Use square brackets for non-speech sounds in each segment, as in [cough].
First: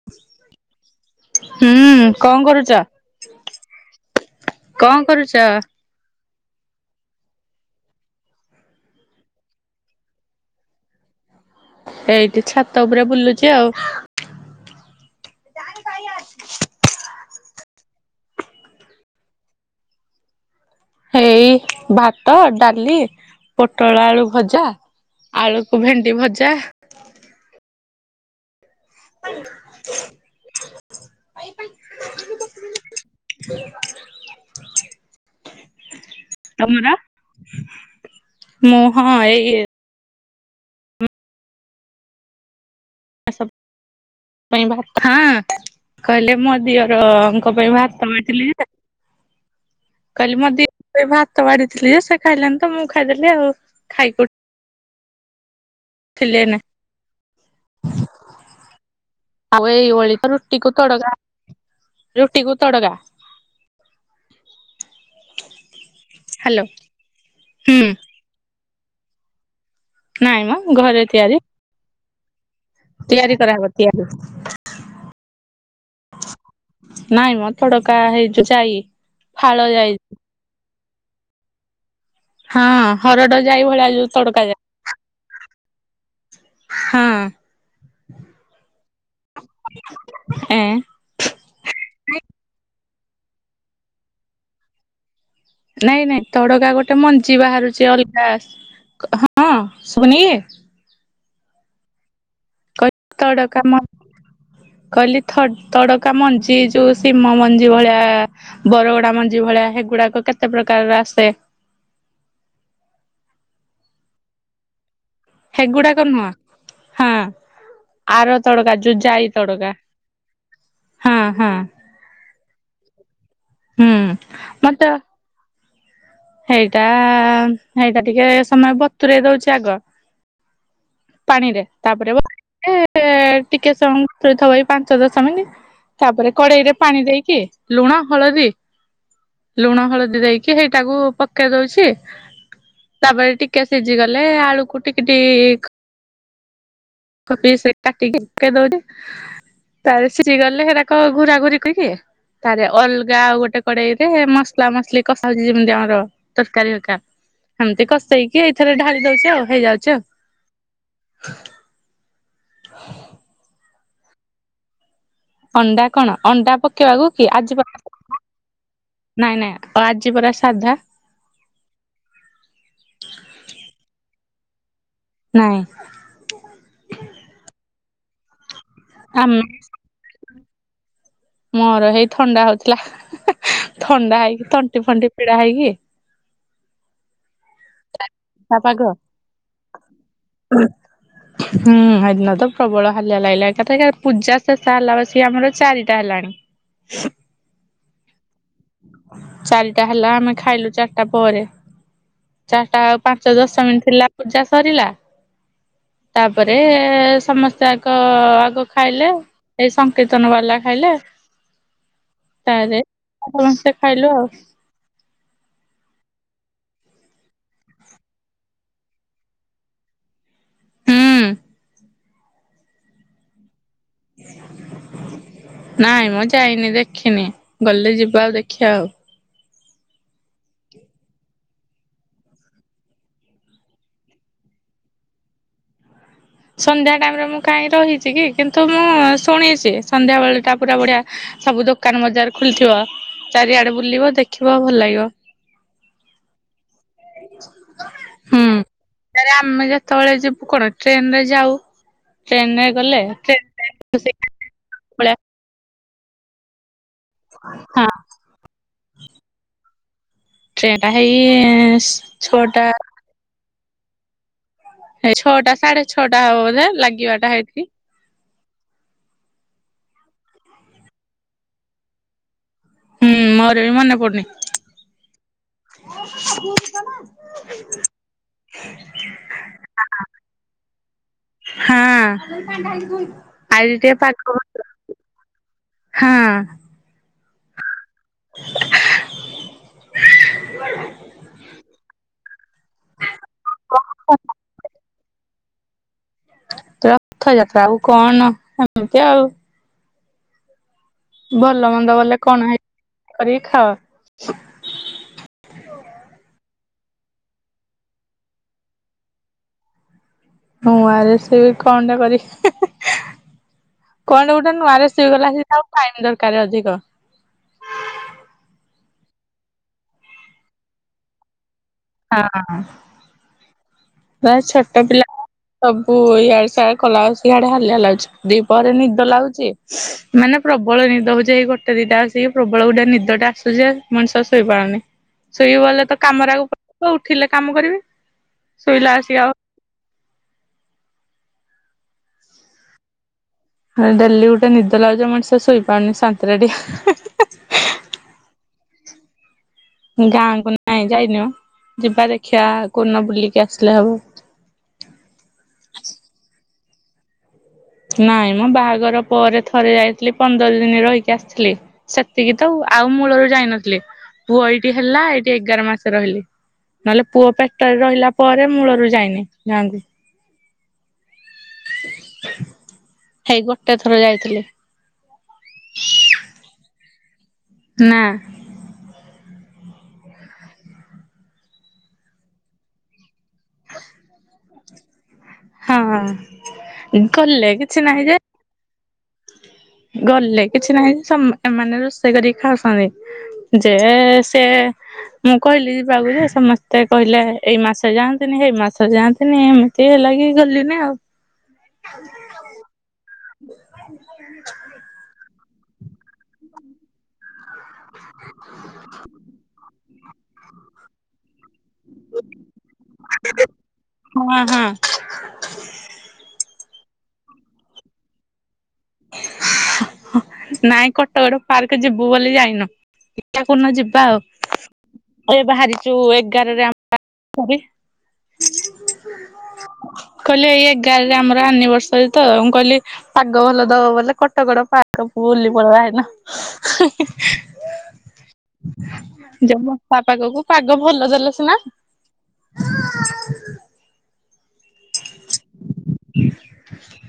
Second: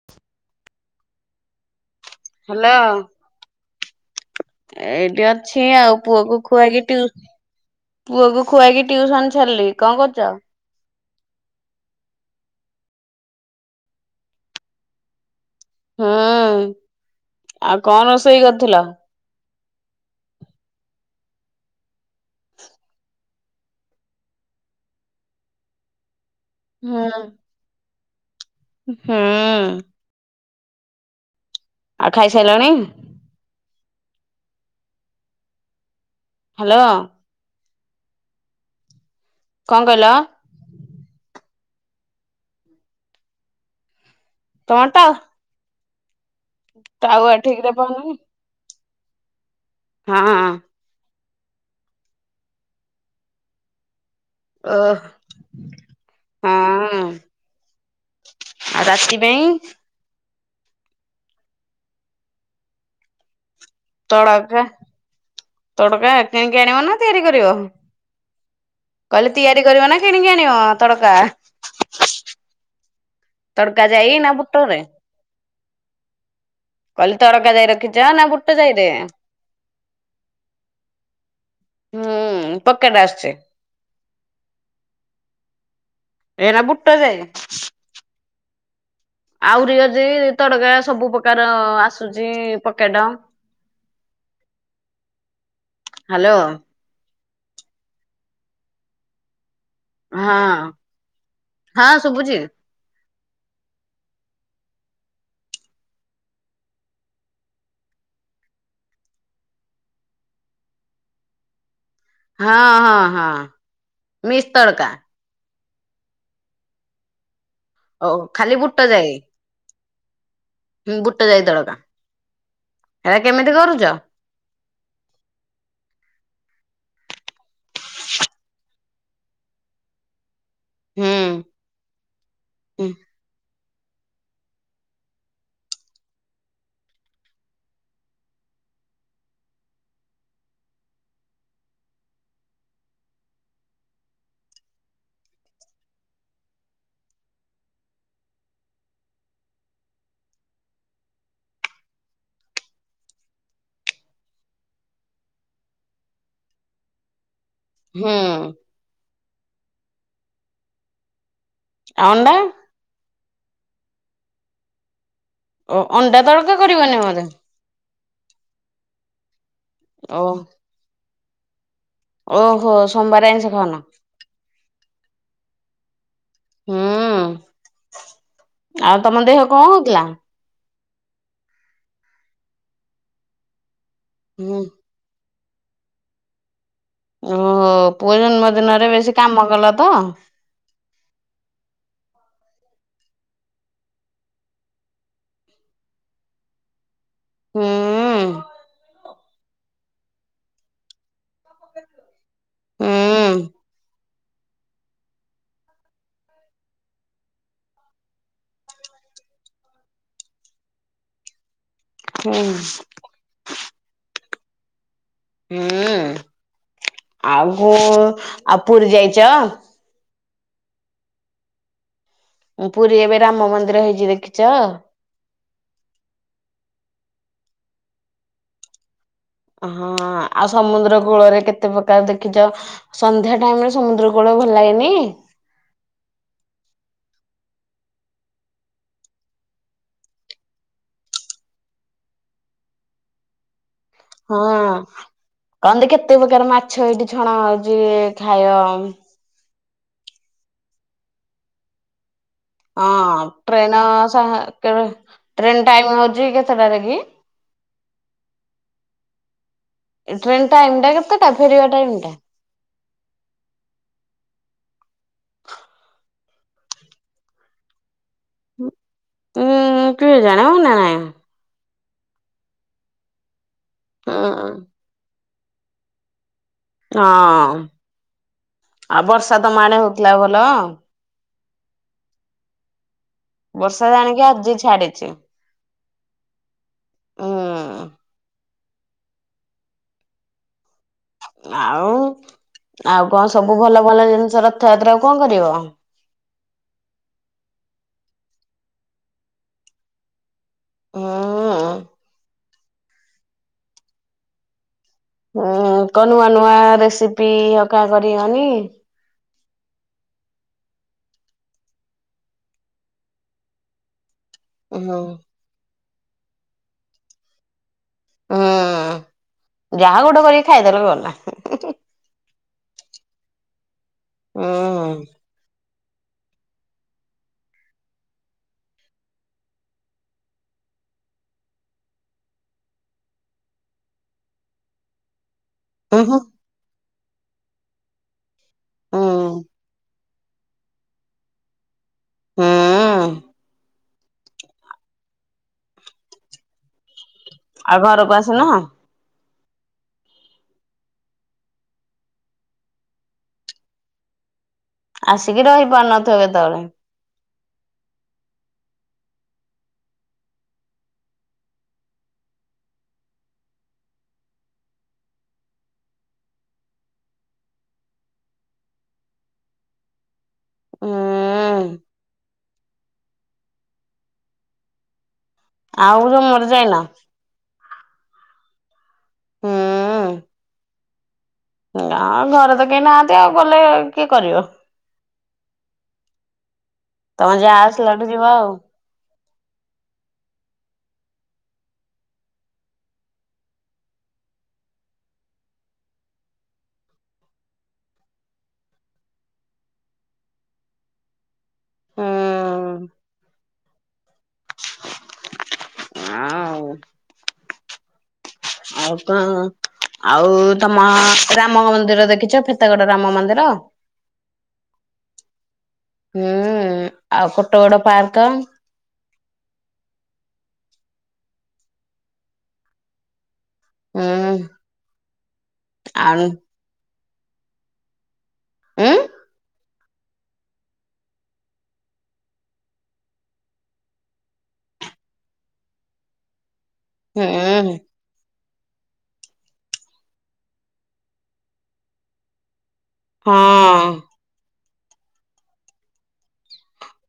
[inaudible] ହୁଁ କଣ କରୁଛ? ହ୍ୟାଲୋ କଣ ଏଇଠି କରୁଛ? ଅଛି ଆଉ ପୁଅକୁ ଖୁଆଇକି ପୁଅକୁ ଖୁଆଇକି ଟିଉସନ ଛାଡିଲି। କଣ କରୁଛ? ଏଇଠି ଛାତ ଉପରେ ବୁଲୁଚି ଆଉ। ହୁଁ ଆଉ କଣ ରୋଷେଇ କରିଥିଲ? ଏଇ ଭାତ ଡାଲି ପୋଟଳ ଆଳୁ ଭଜା ଆଳୁକୁ ଭେଣ୍ଡି ଭଜା। ହୁଁ। ଉଁ ହୁଁ। ପାଇଁ ଆଉ ଖାଇସାରିଲାଣି? ହ୍ୟାଲୋ ତମେ? ମୁଁ ହଁ ଏଇ କଣ କହିଲ? ସ ତମର ଟା ଭଥା [inaudible] କହିଲେ ମ ଟାୱା ଦିଅରଙ୍କ ଠିକ ରେ ପାଇଁ ମୁଁ ହାତ ପାଉନି। ବାଡ଼ିଥିଲି ଯେ ହଁ କହିଲି ମୋ ଦି ଭାତ ବାଢ଼ିଥିଲି ଯେ ସେ ଖାଇଲେନି ତ ମୁଁ ଖାଇଦେଲି ଆଉ ଖାଇକିଉଠ ଓହ। ଥିଲେ ଏଇନେ ଆଉ ରାତି ପାଇଁ ଆଉ ଏଇ ଓଳି କର ରୁଟିକୁ ତଡଗା ରୁଟି କୁ ତଡଗା। ତଡକା ତଡ଼କା କିଣିକି ହ୍ୟାଲୋ ଆଣିବ ନା ତିଆରି କରିବ? ହୁଁ କହିଲି ତିଆରି କରିବ ନା କିଣିକି ନାଇଁ ମ ଆଣିବ ଘରେ ତଡକା? ତିଆରି ତିଆରି କରାହବ ତଡକା ତିଆରି। ଯାଇନା ବୁଟରେ? କହିଲି ନାଇଁ ମ ତଡ଼କା ଯାଇ ତଡକା ରଖିଛ ନା ହେଇ ଯୋଉ ବୁଟ ଯାଇ ଯାଇରେ? ଫାଳ ଯାଇ ହୁଁ। ହଁ ପକେଟ ଆସୁଛି ହରଡ ଯାଇ ଭଳିଆ ଯୋଉ ତଡକା ଯାଇ। ଏଟ ବୁଟ ହଁ ଯାଇ। ଆହୁରି ଅଜି ଏଁ ତଡକା ସବୁ ପ୍ରକାର ଆସୁଛି ପକେଟ। ନାଇଁ ନାଇଁ ହ୍ୟାଲୋ ତଡକା ଗୋଟେ ମଞ୍ଜି ବାହାରୁଛି ଅଲଗା ହଁ ଶୁଭୁନି ହଁ ହଁ ଶୁଭୁଛି। କହିଲି ତଡ଼କା ମ କହିଲି ଥ ତଡକା ମଞ୍ଜି ଯୋଉ ଶିମ ମଞ୍ଜି ଭଳିଆ ବରଗଡା ମଞ୍ଜି ଭଳିଆ ହେଗୁଡାକ କେତେ ପ୍ରକାରର ଆସେ। ହଁ ହଁ ହଁ ମିକ୍ସ ତଡକା। ହେଗୁଡାକ ନୁହଁ ହଁ ଓ ଆର ଖାଲି ତଡକା ବୁଟ ଯଉ ଯାଇ ତଡକା ହଁ ବୁଟ ଯାଇ ହଁ ତଡ଼କା ହେରା କେମିତି କରୁଛ? [inaudible] ମ ତ ହେଇଟା ହେଇଟା ଟିକେ ସମୟ ବତୁରେଇ ଦଉଛି ଆଗ। ହୁଁ ପାଣିରେ ତାପରେ ଟିକେ ସମୟ ବତୁରେଇଥବ ଏ ପାଞ୍ଚ ଦଶ ମିନିଟ। ତାପରେ କଡେଇ ରେ ପାଣି ଦେଇକି ଲୁଣ ହଳଦୀ ଲୁଣ ହଳଦୀ ଦେଇକି ସେଇଟାକୁ ପକେଇ ଦଉଛି ତାପରେ ଟିକେ ସିଝି ଗଲେ ଆଳୁକୁ ଟିକି ଟିକି ପିସରେ କାଟିକି ପକେଇ ଦଉଚି। ତାରେ ସିଜିଗଲେ ହେରାକ ଘୁରା ଘୁରି କରିକି ତାରେ ଅଲଗା ଆଉ ଗୋଟେ କଡେଇରେ ମସଲା ମସଲି କଷା ହଉଛି ଜିମିତି ଆମର ତରକାରୀ ହରକା ହେମତି ହୁଁ କଷେଇକି ଏଇଥେରେ ଢାଳି ଦଉଛି ଆଉ ହେଇଯାଉଛି ଆଉ। ଅଣ୍ଡା। ହ ଓ ଅଣ୍ଡା କଣ ତଡକା ଅଣ୍ଡା କରିବନି ପକେଇବାକୁ ବୋଧେ କି ଆଜିପା ନାଇଁ ନାଇଁ ଆଉ ଆଜି ଓ ପରା ସାଧା। ଓହୋ ସୋମବାର ଆଇଁସ ଖାଉନ? ନାଇଁ। ହୁଁ ଆଉ ତମ ଆମେ ଦେହ କଣ ହଉଥିଲା? ମୋର ହେଇ ଥଣ୍ଡା ହଉଥିଲା ଥଣ୍ଡା ହେଇକି ହୁଁ ତଣ୍ଟି ଫଣ୍ଟି ପିଡା ହେଇକି ଓହୋ ପୁଅ ଜନ୍ମ ଦିନରେ ବେଶୀ କାମ କଲ ତ। ହୁଁ। ହୁଁ ହେଦିନ ତ ପ୍ରବଳ ହାଲିଆ ଲାଗିଲା ଏକାଥରକେ ପୂଜା ଶେଷ ହେଲା ବଳିକିସି ଆମର ଚାରିଟା ହେଲାଣି। ହୁଁ। ଚାରିଟା ହେଲା ଆମେ ଖାଇଲୁ ଚାରିଟା ପରେ। ଚାରିଟା ଆଉ ହୁଁ ପାଞ୍ଚଟା ଦଶ ମିନିଟ ହେଲା ପୂଜା ସରିଲା। ତାପରେ ସମସ୍ତେ ଆଗ ଆଗ ଖାଇଲେ ଏଇ କୀର୍ତ୍ତନ ବାଲା ଖାଇଲେ ହୁଁ ତାରେ ସମସ୍ତେ ଖାଇଲୁ ଆଉ। ହୁଁ ଆଉ ଆଉ ପୁରୀ ଯାଇଛ? ହୁଁ। ପୁରୀ ଏବେ ରାମ ମନ୍ଦିର ହେଇଛି ଦେଖିଛ? ନାଇଁ ମ ଯାଇନି ଦେଖିନି ଗଲେ ଯିବା ଆଉ ଦେଖିବା ଆଉ। ହଁ ଆଉ ସମୁଦ୍ର କୂଳରେ କେତେ ପ୍ରକାର ଦେଖିଛ? ସନ୍ଧ୍ୟା ଟାଇମରେ ସମୁଦ୍ର କୂଳ ଭଲ ଲାଗେନି? ସନ୍ଧ୍ୟା ଟାଇମରେ ମୁଁ କାଇଁ ରହିଛି କି କିନ୍ତୁ ମୁଁ ଶୁଣିଛି ସନ୍ଧ୍ୟା ବେଳେ ଟା ପୁରା ବଢିଆ ସବୁ ଦୋକାନ ବଜାର ଖୁଲିଥିବ ଚାରିଆଡେ ବୁଲିବ ହଁ ଦେଖିବ ଭଲ ଲାଗିବ କହନ୍ତି କେତେ ପ୍ରକାର ମାଛ ହେଇଠି ଛଣା ହଉଛି ଖାଇବ। ଏରେ ଆମେ ଯେତେବେଳେ ଯିବୁ କଣ ଟ୍ରେନ ରେ ଯାଉ ଟ୍ରେନ ରେ ହଁ ଗଲେ ଟ୍ରେନ ଶହେ ପଳେଇ ଟ୍ରେନ ଟାଇମ ହଉଛି କେତେଟା ରେ କି? ହଁ। ଟ୍ରେନ ଟାଇମ ଟ୍ରେନଟା ଟା ହେଇ କେତେଟା ଫେରିବା ଟାଇମ ଟା ଛଅଟା ହେଇ ଛଅଟା ସାଢେ ଛଅଟା ହବ ବୋଧେ ଲାଗିବା ଟା ହେଇକି ଉଁ କେଜାଣି ମନେ ନାଇ। ହୁଁ ମୋର ବି ମନେ ପଡୁନି। ହଁ [unintelligible] ହଁ ଆଉ ବର୍ଷା ତମ ଆଡେ ହଉଥିଲା ଭଲ? ହଁ ଆଜି ବର୍ଷା ଟିକେ ଜାଣିକି ପାଗ ଆଜି [unintelligible] ଛାଡିଛି ହଁ। ହୁଁ। ଆଉ ଆଉ କଅ ସବୁ ଭଲ ଭଲ ଜିନିଷ ରଥଯାତ୍ରା କଅ କରିବ? ରଥଯାତ୍ରା ଆଉ କଣ ଏମିତି ଆଉ। ହୁଁ। ଭଲ ମନ୍ଦ ବଲେ କଣ ହେଇ କରିକି ଖାଅ। ଉଁ କ ନୂଆ ନୂଆ ରେସିପି ହକା କରିିବନି? ନୂଆ ରେସିପି କଣଟା କରିବି କଣଟା ଗୋଟେ ହୁଁ ନୂଆରେସିପି ଗଲା ଆଉ ଫାଇନ ଦରକାର ଅଧିକ। ହୁଁ ଯାହା ଗୋଟେ କରିକି ଖାଇଦେଲେ ଗଲା। ହଁ ବାସ୍ ହୁଁ ଛୋଟ ପିଲା ସବୁ ଇଆଡେ ସିଆଡେ କଲାବଳକୁ ଇଆଡେ ହାଲିଆ ଲାଗୁଛି ଦିପହରେ ନିଦ ଲାଗୁଛି। ମାନେ ପ୍ରବଳ ନିଦ ହଉଛି ଏଇ ଗୋଟେ ଦିଟା ଆସିକି ପ୍ରବଳ ଗୋଟେ ନିଦ ଟା ଆସୁଛି ଯେ ମଣିଷ ଶୋଇପାରୁନି। ଶୋଇବ ବଲେ ତ ହୁଁ କାମରାକୁ ପଡ଼ିଥିବ ଉଠିଲେ କାମ କରିବି ଶୋଇଲା ହୁଁ ଆସି ଆଉ ହଁ ଅଁ ଡେଲି ଗୁଟେ ନିଦ ଲାଗୁଚି ଯେ ମଣିଷ ଶୋଇପାରୁନି ସାନ୍ତିରେ ଟିକେ। ଆଉ ଘରକୁ ଆସୁନ? ଗାଁ କୁ ନାଇଁ ଯାଇନି ମ ଯିବା ଦେଖିଆ କୋଉ ଦିନ ବୁଲିକି ଆସିଲେ ହବ। ଆସିକି ରହିପାରୁନଥିବ କେତେବେଳେ? ନାଇଁ ମ ବାହାଘର ପରେ ଥରେ ଯାଇଥିଲି ପନ୍ଦର ଦିନି ରହିକି ଆସିଥିଲି। ସେତିକି ତ ଆଉ ଆଉ ମୂଳରୁ ଯାଇନଥିଲି ପୁଅ ଏଇଠି ହେଲା ଏଇଠି ଏଗାର ମାସ ରହିଲି। ନହେଲେ ପୁଅ ପେଟରେ ରହିଲା ପରେ ମୂଳରୁ ଯାଇନି ଗାଁ କୁ। ହୁଁ ହେଇ ଗୋଟେ ଥର ଯାଇଥିଲି। ଆଉ ଜମାରୁ ଯାଇନ? ନା। ହୁଁ ଉଁ ଗାଁ ଘରେ ତ କେହି ନାହାନ୍ତି ଆଉ ଗଲେ କିଏ କରିବ। ହଁ ତମ ଯା ଗଲେ କିଛି ଆସିଲାଠୁ ନାହିଁ ଯେ ଯିବା ଆଉ। ଗଲେ କିଛି ନାହିଁ ସମ୍ ଏମାନେ ରୋଷେଇ କରିକି ଖାଉଛନ୍ତି। ଯେ ସେ ମୁଁ କହିଲି ଯିବାକୁ ଯେ ସମସ୍ତେ କହିଲେ ଏଇ ମାସରେ ଯାଆନ୍ତିନି ସେଇ ମାସରେ ଯାଆନ୍ତିନି ଏମତି ସେହା ଲାଗି ଗଲି ନା ଆଉ। ହୁଁ [unintelligible] ଆଁ ଉଁ ଆଉ କଣ ଆଉ ତମ ରାମ ମନ୍ଦିର ଦେଖିଚ? ଫତେଗଡ ରାମ ମନ୍ଦିର। ହୁଁ ହୁଁ। ହୁଁ ଆଉ କୋଟଗଡ଼ ପାର୍କ। ନାଇଁ କୋଟଗଡ଼ ପାର୍କ ଯିବୁ ବୋଲି ଯାଇନୁ। ଦେଖିଆ କୋଉଦିନ ଯିବା ହୁଁ ଆଉ ଏ ବାହାରିଚୁ ଆଉ ଏଗାର ରେ ଆମ [unintelligible] ଉଁ କହିଲେ ଏଇ ଏଗାରରେ ଆମର ଆନିଭର୍ସରୀ ତ ମୁଁ କହିଲି ପାଗ ଭଲ ଦବ ବୋଲେ କୋଟଗଡ଼ ପାର୍କ ବୁଲି ପଳେଇବା ସେଦିନ। ହୁଁ। ଯେ ବର୍ଷା ପାଗକୁ ପାଗ ଭଲ ଦେଲେ ସିନା ହଁ।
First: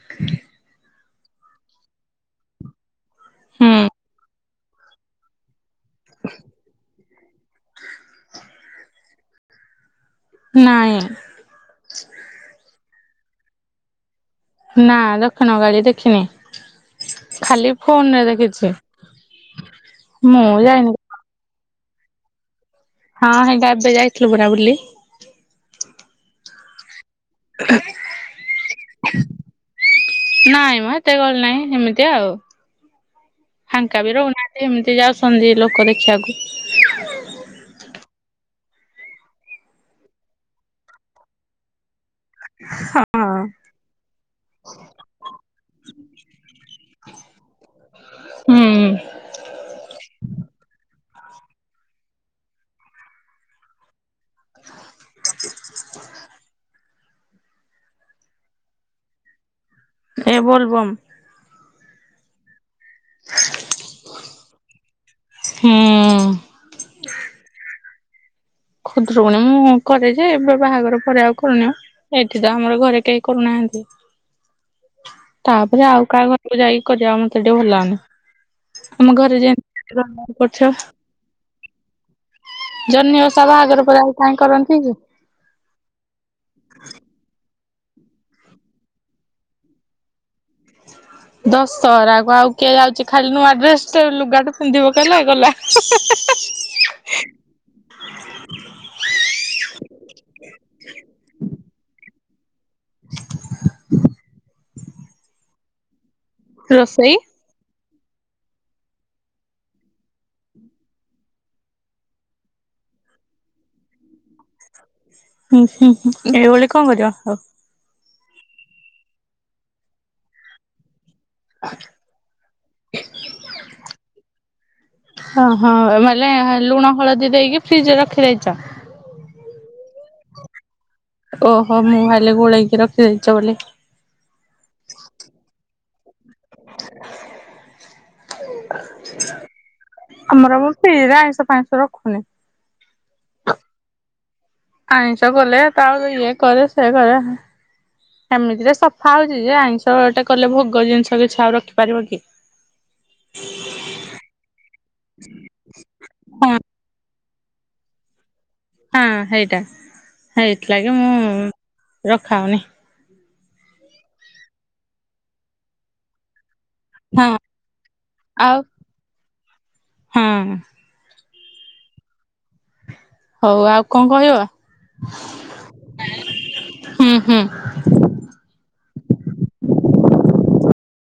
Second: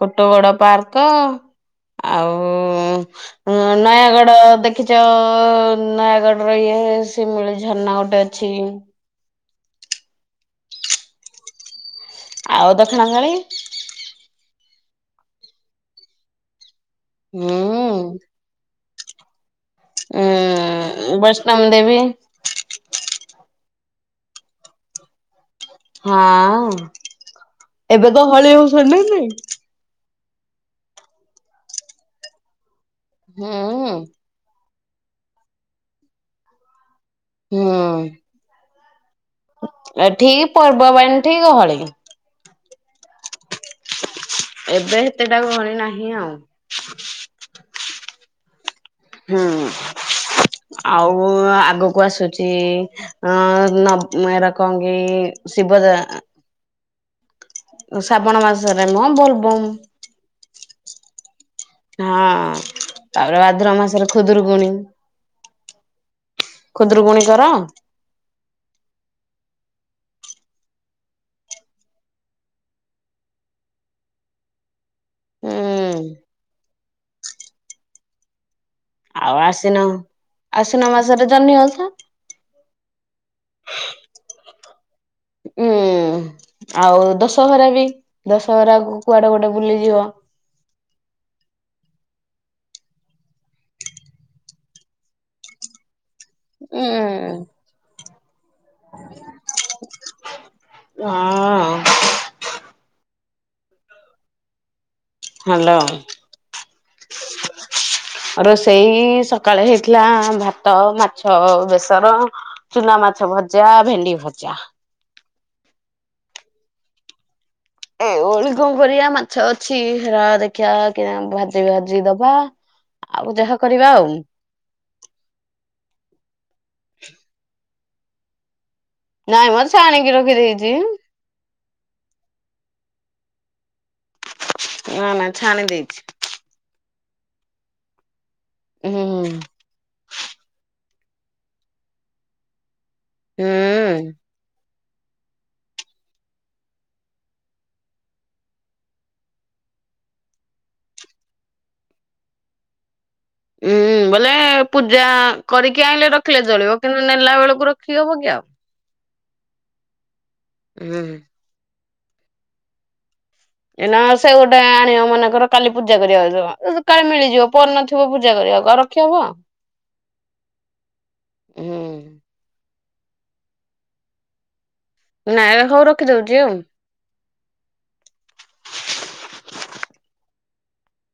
କୋଟଗଡ଼ ପାର୍କ ଆଉ ହୁଁ ଅଁ ନୟାଗଡ଼ ଦେଖିଚ ନୟାଗଡ଼ ର ଇଏ ଶିମିଳି ଝରଣା ଗୋଟେ ଅଛି। ନାଇଁ। ଆଉ ଦକ୍ଷିଣକାଳି? ନା ଦକ୍ଷିଣ କାଳି ଦେଖିନି ଖାଲି ହୁଁ ଫୋନ ରେ ଦେଖିଛି। ମୁଁ ଯାଇନି ଉଁ ବୈଷ୍ଣବୀ ଦେବୀ? ହଁ ହେଇଟା ଏବେ ଯାଇଥିଲୁ ପରା ବୁଲି। ହଁ ଏବେ ଗହଳି ହଉଛନ୍ତି ନାଇଁ? ନାଇଁ ମ ଏତେ ଗହଳି ନାଇଁ ହେମିତି ଆଉ ହୁଁ ଫାଙ୍କା ବି ରହୁନା ଏମିତି ଯାଉଛନ୍ତି ଲୋକ ଦେଖିଆକୁ। ହୁଁ। ଏ ଠିକ ପର୍ବବାଣିୀ ଠିକ ଗହଳି। ହଁ ହଁ। ଏବେ ସେତେଟା ଗହଳି ନାହିଁ ଆଉ। ହୁଁ। ହୁଁ। ଆଉ ଆଗକୁ ଆସୁଛି। ଏରା କଣ କି ଶିବ ପୂଜା। ଶ୍ରାବଣ ମାସରେମ ବୋଲବମ୍। ଏ ବୋଲବମ। ହଁ ତାପରେ ଭାଦ୍ରବ ମାସରେ ଖୁଦୁୁରୁକୁଣି। ହୁଁ। ଖୁଦୁରୁକୁଣିଙ୍କର। ଖୁଦରୁକୁଣି ମୁଁ କରେ ଯେ ଏବେ ବାହାଘର ପରେ ଆଉ କରୁନି ଆଉ। ଏଠିତ ଆମର ଘରେ କେହି କରୁନାହାନ୍ତି। ତାପରେ ଆଉ ହୁଁ କାହା ଘରକୁ ଯାଇକି କରିବା ମତେ ଟିକେ ଭଲ ଲାଗୁନି। ଆମ ଆଉ ଘରେ ଯେ ଆଶ୍ଵିନ କରୁଚ ଆଶ୍ଵିନ ମାସରେ ଜହ୍ନି ଓଷା। ଜହ୍ନିଓଷା। ବାହାଘର ପରେ କାହିଁ କରନ୍ତି କି। ହୁଁ। ଆଉ ଦଶହରା ବି ଦଶହରା କୁଆଡେ ଗୋଟେ ବୁଲିଯିବ। ହଁ। ଦଶହରାକୁ ଆଉ କିଏ ଯାଉଛି ଖାଲି ନୂଆ ଡ୍ରେସଟେ ଲୁଗାଟେ ପିନ୍ଧି ପକେଇହେଲେ ଗଲା। ହ୍ନୁ। ହଁ। ହ୍ୟାଲୋ। ରୋଷେଇ। ରୋଷେଇ ସକାଳେ ହେଇଥିଲା ଭାତ ମାଛ ବେସର। ଚୁନା ମାଛ ଭଜା ଭେଣ୍ଡି ଭଜା। ହୁଁ ହୁଁ ଏଇଭଳି କଣ କରିବା ଆଉ। ଏଓଳି କଣ କରିବା ମାଛ ଅଛି ରହ ଦେଖିବା। ଭାଜି ଦେବା ଆଉ ଯାହା କରିବା ଆଉ। ଓହୋ ମାନେ ଲୁଣ ହଳଦୀ ଦେଇକି ଫ୍ରିଜରେ ରଖିଦେଇଛ। ନାଇମ ଛାଣିକି ରଖି ଦେଇଛିି। ଓହୋ ମୁଁ ଭାବିଲି ଗୋଳେଇକି ରଖିଦେଇଛ ବୋଲି। ନା ନା ଛାଣି ଦେଇଛି। ହୁଁ ଆମର। ଫ୍ରିଜିରେ ଆାଇଁଶ ଫାଇଁଶ ରଖୁନି। ହୁଁ। ଆଇଁଷ କଲେ ଇଏ କରେ ସିଏ କରେ। ଏମିତିରେ ସଫା ହଉଛି ଯେ। ଆଇଁଷଟେ କଲେ ଭୋଗ ଜିନିଷ କିଛି ଆଉ ରଖିପାରିବ କି। ଉଁ। ବୋଲେ ପୂଜା କରିକି ଆଣିଲେ ରଖିଲେ ହଁ। ଚଳିବ କିନ୍ତୁ ନେଲା ବେଳକୁ ରଖିକି ହବ କି ଆଉ। ହଁ ସେଇଟା ହେଇଥିଲାଗି ହୁଁ। ମୁଁ ରଖା ହଉନି। ଏଇନା ସେ ଗୋଟେ ଆଣିବ ମନେଙ୍କର କାଲି ପୂଜା କରିବା ଯିବ। ସକାଳେ ହଁ। ମିଳିଯିବ ଫୋନ ନଥିବପୂଜା କରିବାକୁ ଆଉ ରଖିବ କଣ। ହଁ ହୁଁ। ହୋଉ ଆଉ କଣ କହିବ? ନାଇବା ଖବର ରଖି ଦଉଛି ଆଉ। ହୁଁ ହୁଁ।